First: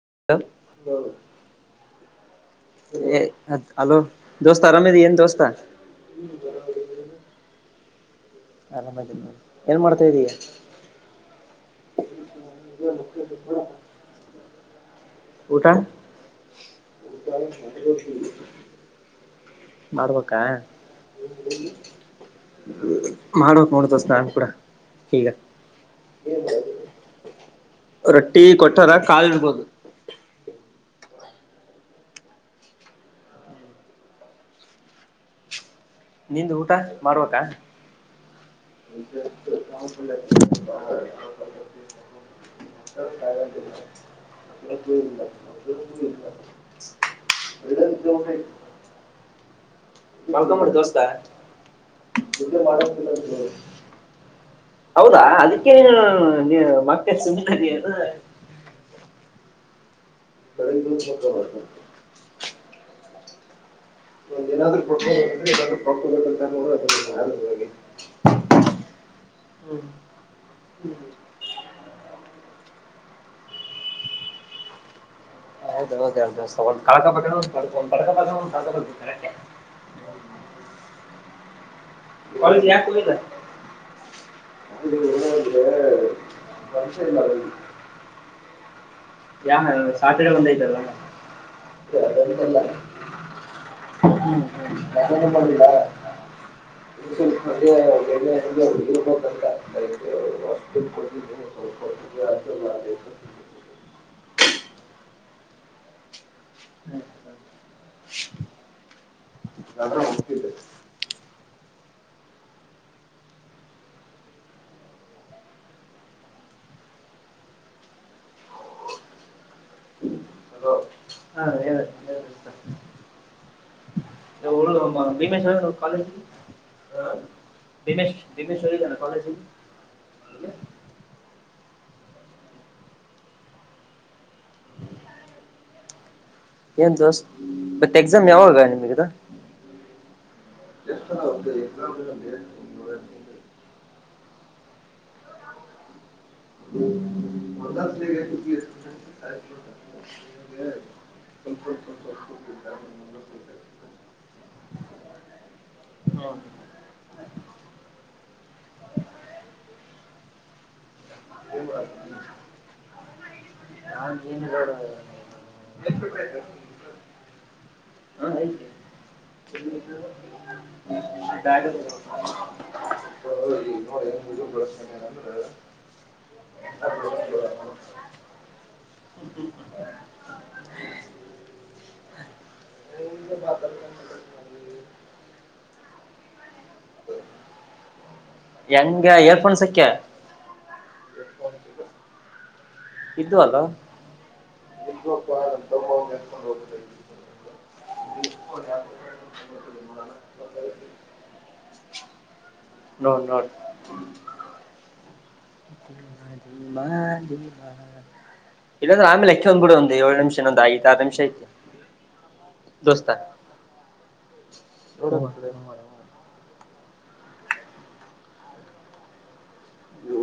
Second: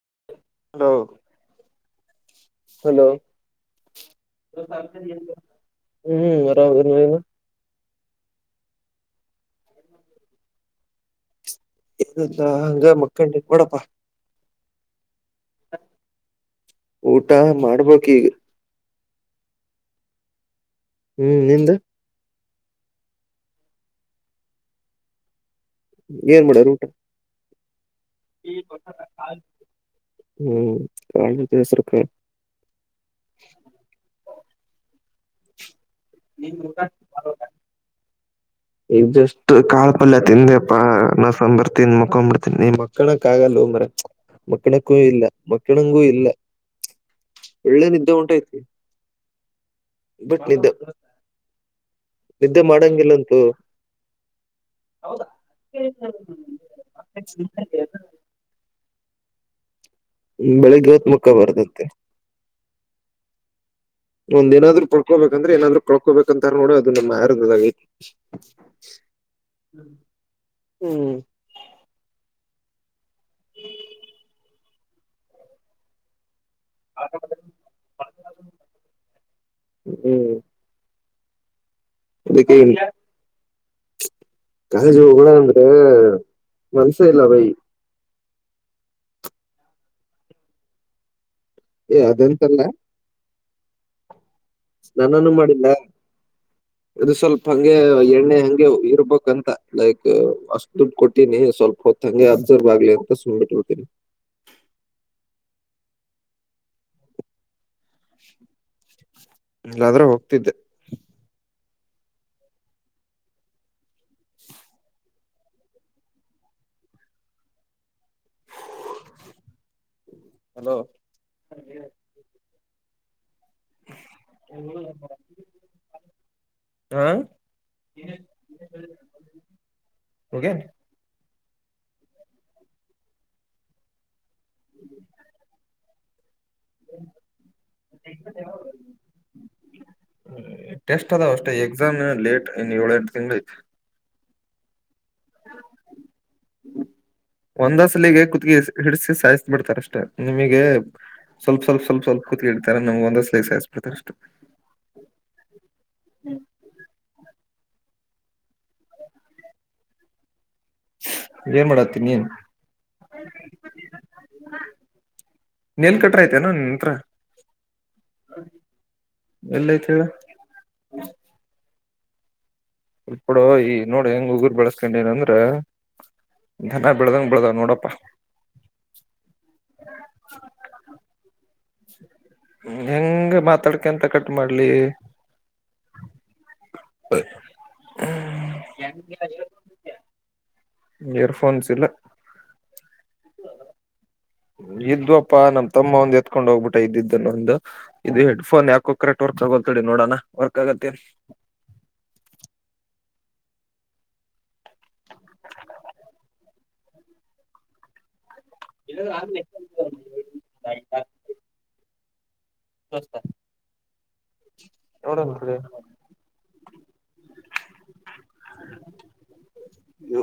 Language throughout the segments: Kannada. [inaudible] ಹಲೋ ಹಲೋ ಏ ಅದ ಹಲೋ ದೋಸ್ತ ಆರಾಮಿದೀ ಏನ್ ದೋಸ್ತ. ಹ್ಮ್ ಆರಾಮಿನಿ ನಿನ್. ಆರಾಮದೀನಿನೋಡ್ ಏನ್ ಮಾಡ್ತಾ ಇದ್ದೀಯ. [unintelligible] ಹಂಗ ಮಕ್ಕಂಡಿನಿ ನೋಡಪ್ಪ. ಊಟಾ, ಊಟ ಮಾಡ್ಬೇಕ ಈಗ ಮಾಡ್ಬೇಕಾ, ಹ್ಮ್ ನಿಂದ. ಮಾಡ್ಬೇಕಾ ನೋಡ ದೋಸ್ತ ಕೂಡ ಈಗ. ಏನ್ ಮಾಡ್ಯಾರ ಊಟ. ರೊಟ್ಟಿ ಕೊಟ್ಟಾರ ಕಾಳ ಇರ್ಬೋದು. ಹ್ಮ್ [unintelligible] ನಿಂದು ಊಟ ಮಾಡ್ಬೇಕಾ. ಈಗ ಜಸ್ಟ್ ಕಾಳ ಪಲ್ಯ ತಿಂದೇಪ್ಪ ಅನ್ನ ಸಾಂಬಾರ್ ತಿಂದ ಮಕೊಂಡ್ ಬಿಡ್ತಿನಿ. ನೀ ಮಕ್ಕಳೊಕ್ಕ ಆಗಲ್ಲ. ಬರೇ ಮಕ್ಕಣಕ್ಕೂ ಇಲ್ಲ, ಮಕ್ಕಣಂಗೂ ಇಲ್ಲ, ಒಳ್ಳೆ ನಿದ್ದೆ ಹೊಂಟೈತಿ. ಬಟ್ ನಿದ್ದೆ, ಮಾಡ್ಕೊಂಬಿಡು ದೋಸ್ತ ನಿದ್ದೆ ಮಾಡಂಗಿಲ್ಲಂತೂ. ಹೌದಾ ಅದಕ್ಕೆ ನೀ ಮತ್ತೆ ಸುಮ್ಮನೆ ಅದಿ ಅನು. ಹ್ಮ್ಮ ಬೆಳಿಗ್ಗೆ ಯಾಕ್ ಮಕ್ಕೊ ಬಾರದಂತೆ, ಏನಾದ್ರು ಕಳ್ಕೋಬೇಕಂತಾರ ನೋಡ ಅದು ನಮ್ಮ ಆಹಾರದದಾಗೈತಿ [unintelligible] ಹ್ಮ್. ಹ್ಮ್. [inaudible] ಹೌದದ [unintelligible] ಒಂದ್ ಕಳ್ಕಬೇಕ ಅಂದ್ರೆ ಹ್ಮ್ ಒಂದ್ ಪಡ್ಕ್, ಪ ಡ್ಕೋಬೇಕ್ ಒಂದ್ ಕಳಕಬೇಕು ನೋಡ್ ಅಟ್ಟೆ. ಹ್ಮ್ ಅದಕ್ಕೆ ಕಾಲೇಜ್ಕ ಯಾಕ್ ಹೋಗಿಲ್ಲ. ಕಾಲೇಜ್ ಹೋಗಣ ಅಂದ್ರೆ ಮನಸೇ ಇಲ್ಲ ಬೈ. ಯಾ ಸಾಟರ್ಡೆ ಒಂದ ಐತಲ್ಲ. ಏ ಅದಂತಲ್ಲ. ಹ್ಮ. ಸ್ನಾನನೂ ಮಾಡಿಲ್ಲ. ಇದು ಸ್ವಲ್ಪ ಹಂಗೆ ಎಣ್ಣೆ ಹಂಗೆ ಇರ್ಬೇಕಂತ ಲೈಕ್ ಅಷ್ಟ್ ದುಡ್ಡು ಕೊಟ್ಟಿನಿ ಸ್ವಲ್ಪ ಹೊತ್ ಹಂಗೆ ಅಬ್ಸರ್ ಬ ಆಗ್ಲಿ ಅಂತ ಸು ಬಿಟ್ಟುಡ್ತೀನಿ ಇಲ್ಲಾದ್ರೆ ಹೋಗ್ತಿದ್ದೆ ಹ ಹ ಹಲೋ ಹಾ ಹೇಳ ಮ ಕಾಲೇಜ ಹಾ ಹ ದಿನೇಶ್ ದಿನೇಶ್ ಹ ಜಣ ಕಾಲೇಜ ಗ ಹ್ಮ ಏನ್ ದೋಸ್ ಮತ್ತ ಎಕ್ಸಾಮ್ ಯಾವಾಗ ನಿಮಗದ ಟೆಸ್ಟ್ ಅದಾವ ಅಷ್ಟೇ ಎಕ್ಸಾಮ್ ಲೇಟ್ ಇನ್ ಏಳೆರಡು ತಿಂಗಳಿ ಹ್ಮ್ ಒಂದಸಲಿಗೆ ಕತ್ ಹಿಡಿಸಿ ಸಾಯಸ್ ಬಿಡ್ತಾರಷ್ಟೇ ನಿಮಗೆ ಸ್ವಲ್ಪ ಸ್ವಲ್ಪ ಸ್ವಲ್ಪ ಸ್ವಲ್ಪ ಕೂತ್ಳ್ತಾರೆ ನಮ್ಗೆ ಒಂದ ಸ್ಲ ಸಾಯಸ್ಬಿಡ್ತಾರ ಅಷ್ಟು ಹ್ಮ ಏನ್ ಮಾಡಾತನಿ ನೀನ್ ನನ್ ಜೀನ ನೆಲ್ ಕಟ್ರ ಐತೆನೋ ನಿನ್ ಹತ್ರ ಹಾ ಎಲ್ಲೈತ್ ಹೇಳ ಆಯತ ಇಲ್ಪಡ ಈ ನೋಡು ಹೆಂಗ್ ಉಗರು ಬೆಳಸ್ಕೊಂಡ ಏನಂದ್ರ ನ ಬೆಳದಂಗ ಬೆಳದಾವ ನೋಡಪ್ಪಾ ಹ್ಮ ಹ್ಮ ಹೆಂಗ ಮಾತಾಡ್ಕಂತ ಕಟ್ ಮಾಡ್ಲಿ ಎಂಗ ಇಯರ್ಫೋನ್ ಸಕ್ಕ ಇಯರ್ಫೋನ್ಸ್ ಇಲ್ಲ ಇದು ಅಲ್ಲ ಇದ್ವಪ್ಪಾ ನಮ ತಮ್ಮ ಒಂದ್ ಎತ್ಕೊಂಡ್ ಹೋಗ್ಬಿಟ್ಟ ಇದ್ದಿದ್ದನ್ನು ಒಂದು ಇದು ಹೆಡ್ಫೋನ್ ಯಾಕೋ ಕರೆಕ್ಟ್ ವರ್ಕ್ ತಗೋ ಕಡೆ ನೋಡೋಣ ವರ್ಕ್ ಆಗತ್ತೇ ನೋ ನೋ ಮ ಇಲ್ಲಂದ್ರೆ ಆಮಲೆಕ್ಕ ಒಂದ್ಡ ಒ ಏು ನಿಮಿಷನ ಒಂದ್ಐ್ ಆರು ನಿಮಿಷ ಐತಿ ದೋಸ್ತ ನೋಡೋಣ ತಡಿ ಹ್ಮ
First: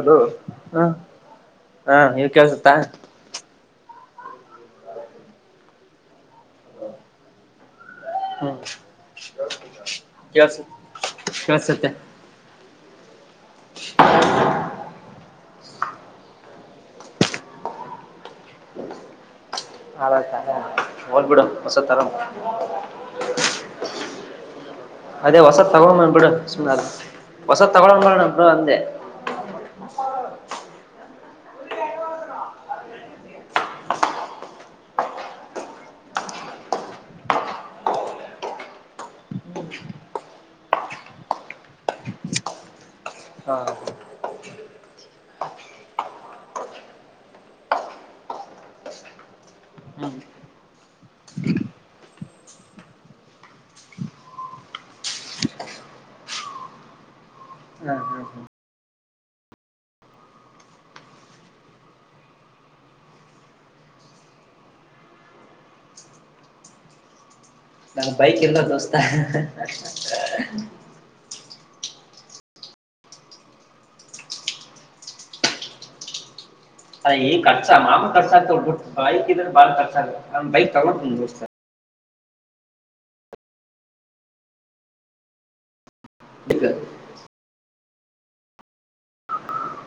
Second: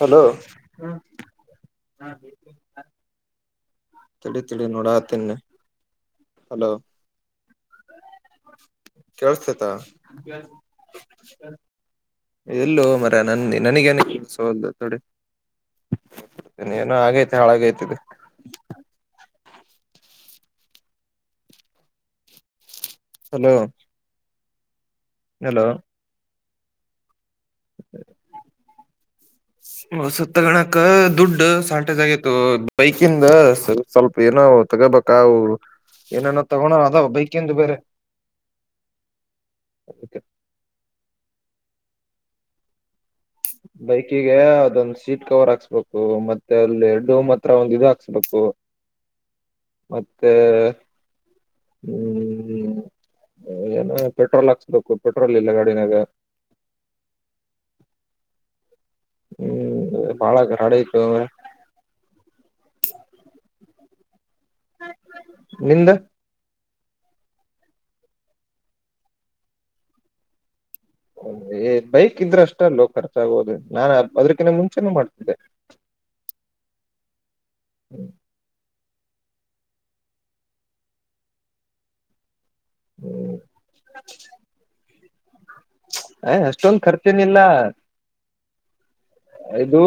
ಹಲೋ ಹ ಹಾ ಇವಾಗ ಕೇಳ್ಸುತ್ತಾ ತಿಳಿ ತಿಳಿ ನೋಡಾ ತಿನ್ನ ಹಲೋ ಹ್ಮ್ ಕೇಳಸ್ತ ಕೇಳ್ಸ ಕೇಳ್ಸುತ್ತೆ ಎಲ್ಲೋ ಮರ ನನ್ನಿ ನನಗೇನಸಲ್ ತೋಡಿ ಏನೋ ಹಾಗೈತೆ ಹಾಳಾಗೈತದೆ ಹಾತ ಹೋಲ್ ಬಿಡು ಹೊಸ ತರ ಹಲ ಅದೇ ಹೊಸದ ತಗಳ ಅ ಬಿಡ ಸುಮ ಹೊಸದ ತಗೊ ಅ ಬಿ ಅಂದೆ ಸುತ್ತಗಣಕ್ ದುಡ್ಡು ದ ಸಾಲ್ಟೇಜ್ ಆಗಿತ್ತು ಬೈಕಿಂದ ಸ್ವಲ್ಪ ಏನೋ ತಗೋಬೇಕ ಏನನ ತಗೋಣ ಅದಾವ ಬೈಕಿಂದು ಬೇರೆ ಹಾ ಬೈಕಿಗೆ ಅದೊಂದ ಸೀಟ್ ಕವರ್ ಹಾಕ್ಸ್ಬೇಕು ಮತ್ತೆ ಅಲ್ಲಿ ಡೋಮ್ ಹತ್ರ ಒಂದ ಇದು ಹಾಕ್ಸ್ಬೇಕು ಹ್ಮ್ ಮತ್ತೆ ಹ್ಮ್ ಏನ ಪೆಟ್ರೋಲ್ ಹಾಕ್ಸ್ಬೇಕು ಪೆಟ್ರೋಲ್ ಇಲ್ಲ ಗಾಡಿನಾಗ ಹ್ಮ್ ಹ್ಮ್ ಹ್ಮ ಹ್ಮ್ ಬಾಳ ಕರಾಡ ಇತ್ರ ನಿಂದ ನಾ ಬೈಕ್ ಎಲ್ಲ ದೋಸ್ತಾ ಬೈಕ್ ಇದ್ರೆ ಅಷ್ಟ ಅಲ್ಲೋ ಖರ್ಚಾಗೋುದು ನಾನನ್ ಅದ್ರಕಿಂತ ಮುಂಚೆನೆ ಮಾಡ್ತಿದ್ದೆ ಅದ ಈ ಖರ್ಚ ಮಾ ಖರ್ಚ ಆಗ್ಬಟ್ಟು ಬೈಕ್ ಇದ್ರೆ ಬಾಳಖರ್ಚ ಆಗ ನ್ ಬೈಕ್ ತಗೊಂಡತ ಹ್ಮ್ ಅ್ ಈಗ ಅಷ್ಟೊಂದು ಖರ್ಚನಿಲ್ಲ ಇದು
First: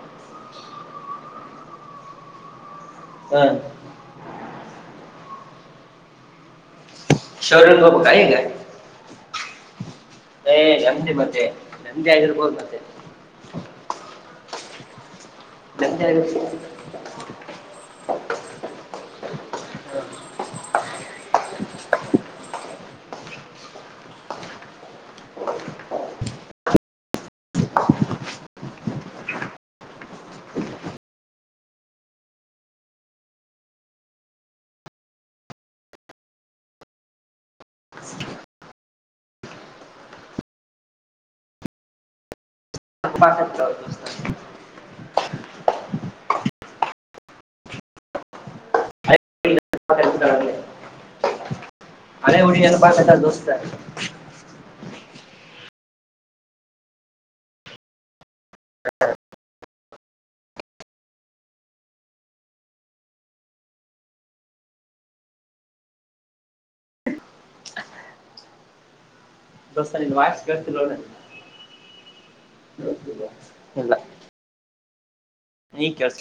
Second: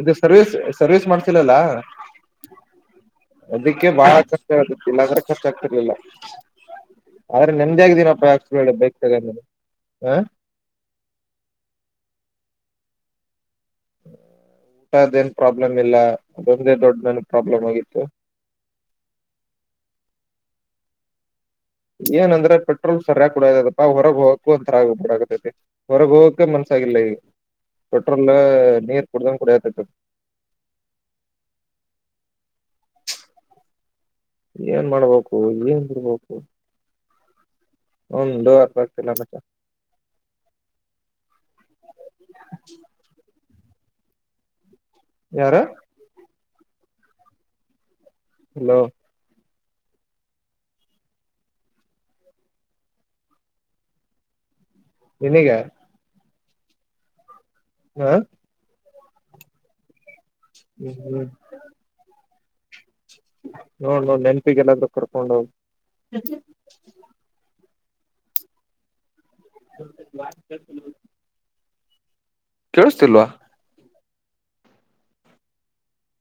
ಇದು ಸರ್ವಿಸಸ್ ಸರ್ವಿಸ್ ಮಾಡ್ತಿಿಲ್ಲಲ್ಲ ಹ ಅದಕ್ಕೆ ಬಾಳ ಕಷ್ಟ ಆತುತ್ತ ಇಲ್ಲಾದ್ರೆ ಕಷ್ಟ ಆಗ್ತಿರ್ಲಿಲ್ಲ ಆದ್ರೆ ನಮ್ದೇ ಶೋರೂಮ್ಗೆ ಹೋಗ್ಬೇಕಾ ಆಗ್ದೀನಪ್ಪ ಈಗ ಅಕ್ ಬೈಕ್ ತಗ ಹ ನಂದೆ ಮತ್ತೆ ನಂದಿ ಆಗಿರ್ಬೋದು ಮತ್ತೆ ಊಟದೇನ್ ಪ್ರಾಬ್ಲಮ್ ಇಲ್ಲ ನೆಮ್ಮದಿ ಆಗಿರ್ಬೋದು ಅದೊಂದೇ ದೊಡ್ಡ ಮನ್ ಪ್ರಾಬ್ಲಮ್ ಆಗಿತ್ತು ಏನಂದ್ರೆ ಪೆಟ್ರೋಲ್ ಸರಿಯ ಕೂಡದಪ್ಪ ಹೊರಗ್ ಹೋಗಕಕ್ ಒಂಥರಡೈತಿ ಹೊರಗ್ ಹೋಗಕೆ ಮನ್ಸ ಇಲ್ಲೆ ಪಟೋಲ್ ನೀರ್ ಕೊಡುತ ಕಡ್ದಕ್ಕ ಏನ್ ಮಾಡ್ಬೇಕು ಏನ್ ಬಿಡ್ಬೇಕು ಹಂದುತಲ್ಲ ಮ ಹಪಾಸಕ್ ಯಾರು ಹಲೋ ಅ ಉಳ ಎಏಪತಾ ದೋಸ್ತ ಇನಗ ಹಾ ಹ್ಮ್ ಹ್ಮ್ ನೋಡ್ ನೋ ನೆನಪಿಗೆ ಎಲ್ಲಾದ್ರೂ ಕರ್ಕೊಂಡೋಗ ದಸ ನಿ ವಸ್ ಗತಿ ನೋಡ ಹ ಕೇಳಿಸ್ತಿಲ್ವಾ ಇಲ್ಲ ಈ ಕೆಸ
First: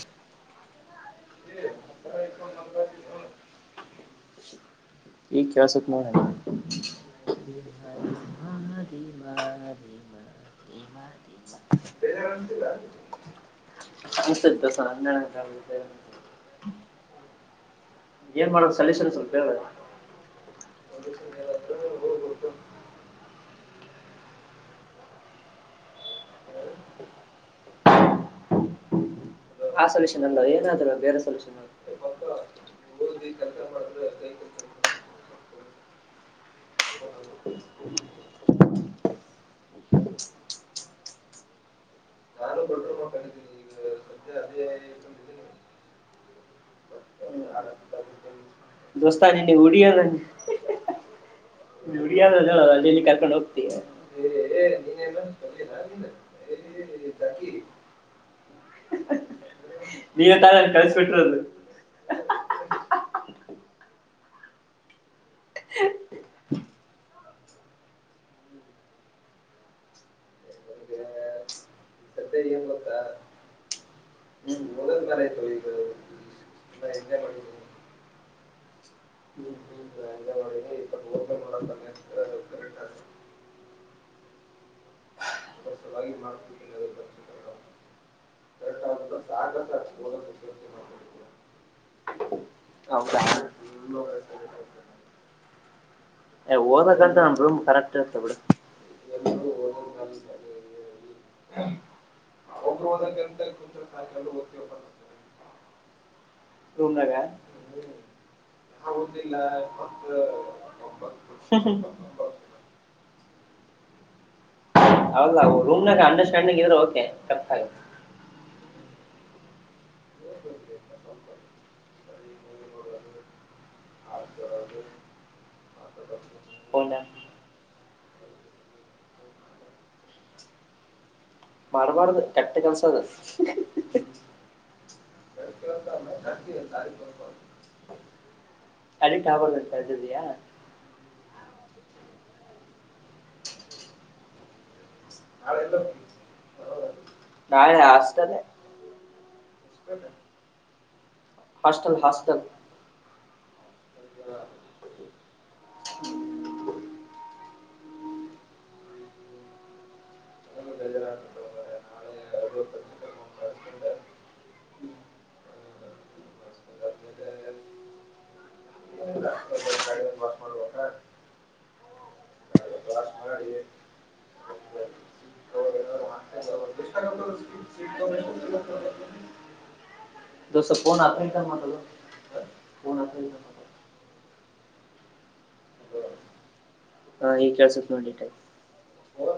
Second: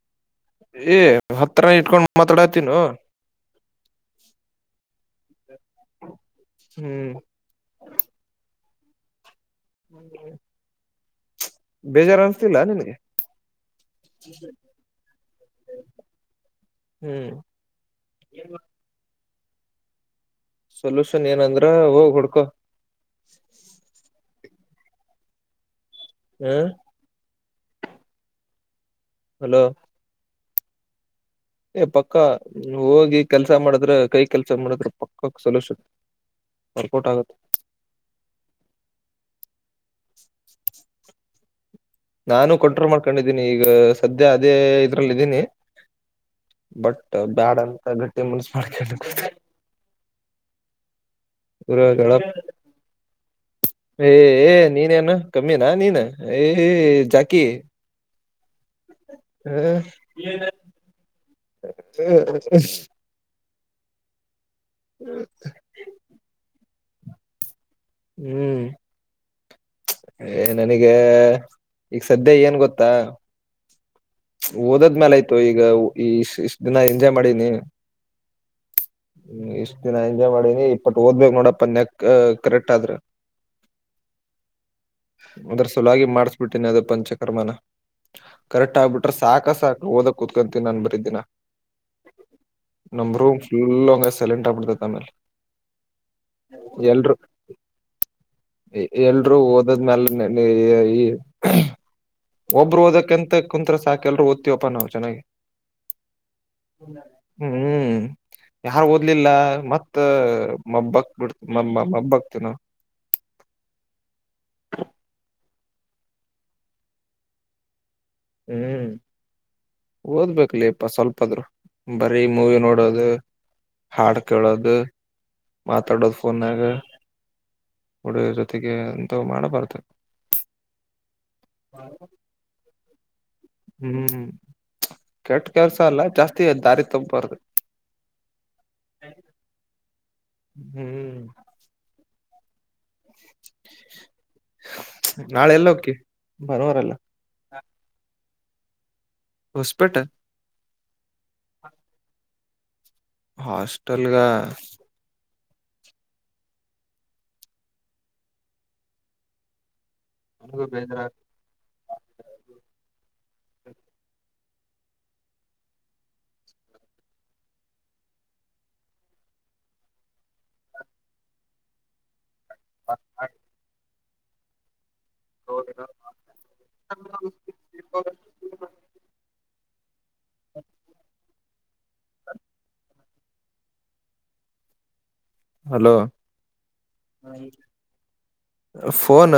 ಏ ಹತ್ರರ ಇಟ್ಕೊಂಡ್ ಮಾತಾಡತಿನ ಈ ಕಸಪ್ಮ ಹ್ಮ್ ಹ ಬೇಜಾರು ಅನ್ಿಸ್ತಿಲ್ಲ ನನ್ಗೆ ಹ ಸರಿಸ ಅ ಹ್ಮ್ ಏನ್ ಮಾಡದು ಸಲ ಸಲ್ಲ ಸ್ವಲ್ಪೇ ಸೊಲ್ಯೂಷನ್ ಏನಂದ್ರ ಹೋಗ್ ಹುಡ್ಕೊ ಹ್ಮ ಹಲೋ ಆ ಸೊಲ್ಯೂಷನ್ ಅಲ್ಲ ಏನಾದ ಬೇರೆ ಸೊಲ್ಯೂನ್ ಏ ಪಕ್ಕ ಹೋಗಿ ಕೆಲ್ಸ ಮಾಡಿದ್ರ ಕೈ ಕೆಲ್ಸ ಮಾಡದ್ರ ಪಕ್ಕ ಸೊಲ್ೂಷನ್ ರ್ಕೋಟ್ ಆಗುತ್ತ ನಾನು ಕಂಟ್ರೋಲ್ ಮಾಡ್ಕೊಂಡಿದ್ದೀನಿ ಈಗ ಸದ್ಯ ಅದೇ ಇದ್ರಲ್ ಇದ್ದೀನಿ ಬಟ್ ಬ್ಯಾಡ ಅಂತ ಗಟ್ಟಿ ಮನ್ಸ ಮಾಡ್ಕ ದೋಸ್ತ ನಿನ್ನೆ ಹುಡಿಯೋದ ಪರ ಹುಡಿಯೋದ ಹೇಳ ಅಲ್ಲಿ ಇಲ್ಲಿ ಕರ್ಕೊಂಡು ಹೋಗ್ತೀಯ ಏಏ ನೀನ್ೇನು ಕಮ್ಮಿನ ನೀನು ಏ ಜಾಕಿ ನೀವೇ ತಾನೇ ಹ್ಮ ಕಳಿಸ್ಬಿಟ್ಟಿರೋದು ಹ ಹ್ಮ್ ಹ್ಮ್ ಏ ನನಗ ಈಗ ಸದ್ಯ ಏನ್ ಗೊತ್ತಾ ಓದದ್ಮೇಾಲ ಆಯ್ತು ಈಗ ಈ ಇಷ್ಟ ದಿನ ಎಂಜಾಯ್ ಮಾಡಿನಿ ಹ್ಮ್ ಇಷ್ಟ್ ದಿನ ಎಂಜಾಯ್ ಮಾಡೀಿನಿ ಇಪ್ಪಟ್ಟ ಓದ್ಬೇಕಕ್ ನೋಡಪ್ಪ ನಕ್ ಕರೆಕ್ಟ್ ಆದ್ರ ಅದ್ರ ಸುಲಾಗಿ ಮಾಡ್ಸ್ಬಿಟ್ಟೇನಿ ಅದೇ ಪಂಚಕರ್ಮನ ಕರೆಕ್ಟ್ ಆಗ್ಬಿಟ್ರೆ ಸಾಕ ಸಾಕ ಓದಕ್ ಕುೂತ್ಕೊಂತೀನಿ ನಾನ್ ಬರಿದ್ದೀಿನ ನಮ್ಮ ಹೌದಾ ರೂಮ್ ಫುಲ್ ಅವಂಗ ಸೈಲೆಂಟ್ ಆಮೇಲೆ ಏ ಓದಕ್ಕಂತ ನಮ್ ರೂಮ್ ಕರೆಕ್ಟ್ ಇರುತ್ತೆ ಬಿಡು [unintelligible] [unintelligible] ಒಬ್ರು ಓದಕ್ಕಂತ ಕುಂತ್ತ್ರ ಸಾಕೆಲ್ರುೂ ಒತ್ತಿವಪ್ಪ ನಾವು ಚೆನ್ನಾಗಿ ಹ್ಮ ರೂಮ್ನಾಗ ಹ್ಮ್ ಯಾರ್ು ಓದ್ಲಿಲ್ಲ ಮತ್ ಮಬ್ಬಕ್ ಬಿಡ್ ಮ ಮಬ್ಬಕ್ತಿನ ನೋಡು [inaudible] ಅವೌಲ್ಲ ರೂಮ್ನಾಗ ಅಂಡರ್ಸ್ಟ್ಯಾಂಡಿಂಗ್ ಇದ್ರೆ ಓಕೆ ಕೆ ಹ್ಮ್ ಓದ್ಬೇಕ ಲಪ್ಪಾ ಸ್ವಲ್ಪದ್ರು ಬರೀ ಮೂವಿ ನೋಡೋದು ಹಾಡ್ ಕೇಳೋದು ಮಾತಾಡೋದು ಫೋನ್ಾಗ ಫೋನ್ ಹುಡುಗೀರ್ ಜೊತೆಗೆ ಎಂತ ಮಾಡಬಾರತದೆ ಮಾಡ್ಬಾರ್ದು ಕಟ್ಟ ಕೆಲ್ಸ ಅದ ಹ್ಮ್ ಕೆಟ್ಟ ಕೆಲ್ಸ ಅಲ್ಲ ಜಾಸ್ತಿ ದಾರಿ ತಪ್ಪಾರ್ದು [unintelligible] ಹ್ಮ್ [unintelligible] ನಾಳೆ ಎಲ್ಲೋಗ್ತಿ ಭಾನುವಾರ ಅಲ್ಲ ನಾಳೆ ಹಾಸ್ಟೆಲ್ ಹೊಸಪೇಟೆ ಹಾಸ್ಟಲ್ ಹಾಸ್ಟಲ್ ಹಾಸ್ಟಲ್ಗ [inaudible] ಆದ್ರೂ ಬೇಜಾರಾಗ್ತಿ ಹ [unintelligible] [inaudible] ದೋಸ್ತ ಫೋನ್ ಎತ್ತ ಮಾಡಲೇ ಹಲೋ ಹಾ ಈಗ್ ಕೇಳಿಸುತ್ತೆ ನೋಡು ಫೋನ್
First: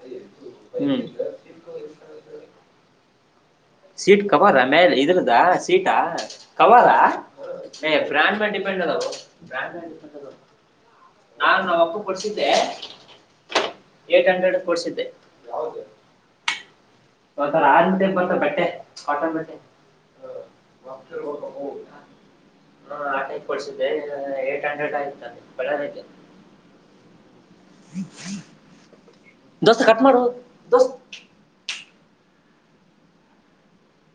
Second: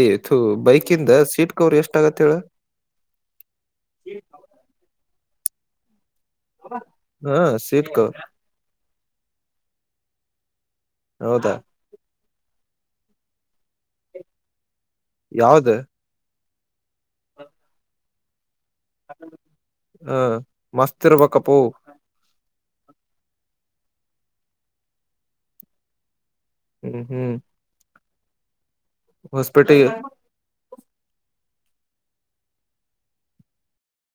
ಯತು ಹ್ಮ್ ಬೈಕಿಂದ ಸೀಟ್ ಕವರ್ ಎಷ್ಟ ಆಗತ್ತ ಹೇಳ [inaudible] ಸೀಟ್ ಕವರ ಮೇಲೆ ಇದ್ರದಾ ಸೀಟಾ ಕವಾರ ಹ ಸೀಟ್ ಕವರ್ ಬ್ರಾಂಡ್ ಮಲೇ ಡಿಪೆಂಡ್ ಅದವು ನನ್ನ ಹೌದಾ ಅಪ್ಪನಿಗೆ ಕೊಡ್ಸಿದ್ದೆ ಏಟ್ ಹಂಡ್ರೆಡ್ ಕೊಡ್ಸಿದ್ದೆ ಯಾವ್ದ ಹ [unintelligible] ಮಸ್ತ್ ಇರ್ಬೇಕಪ್ಪೋ [unintelligible] [unintelligible] ಹ್ಮ್ ಹ್ಮ್ ದೋಸ್ತ ಹೊಸಪೇಟೆಗೆ ಕಟ್ ಮಾಡೊ ದೋಸ್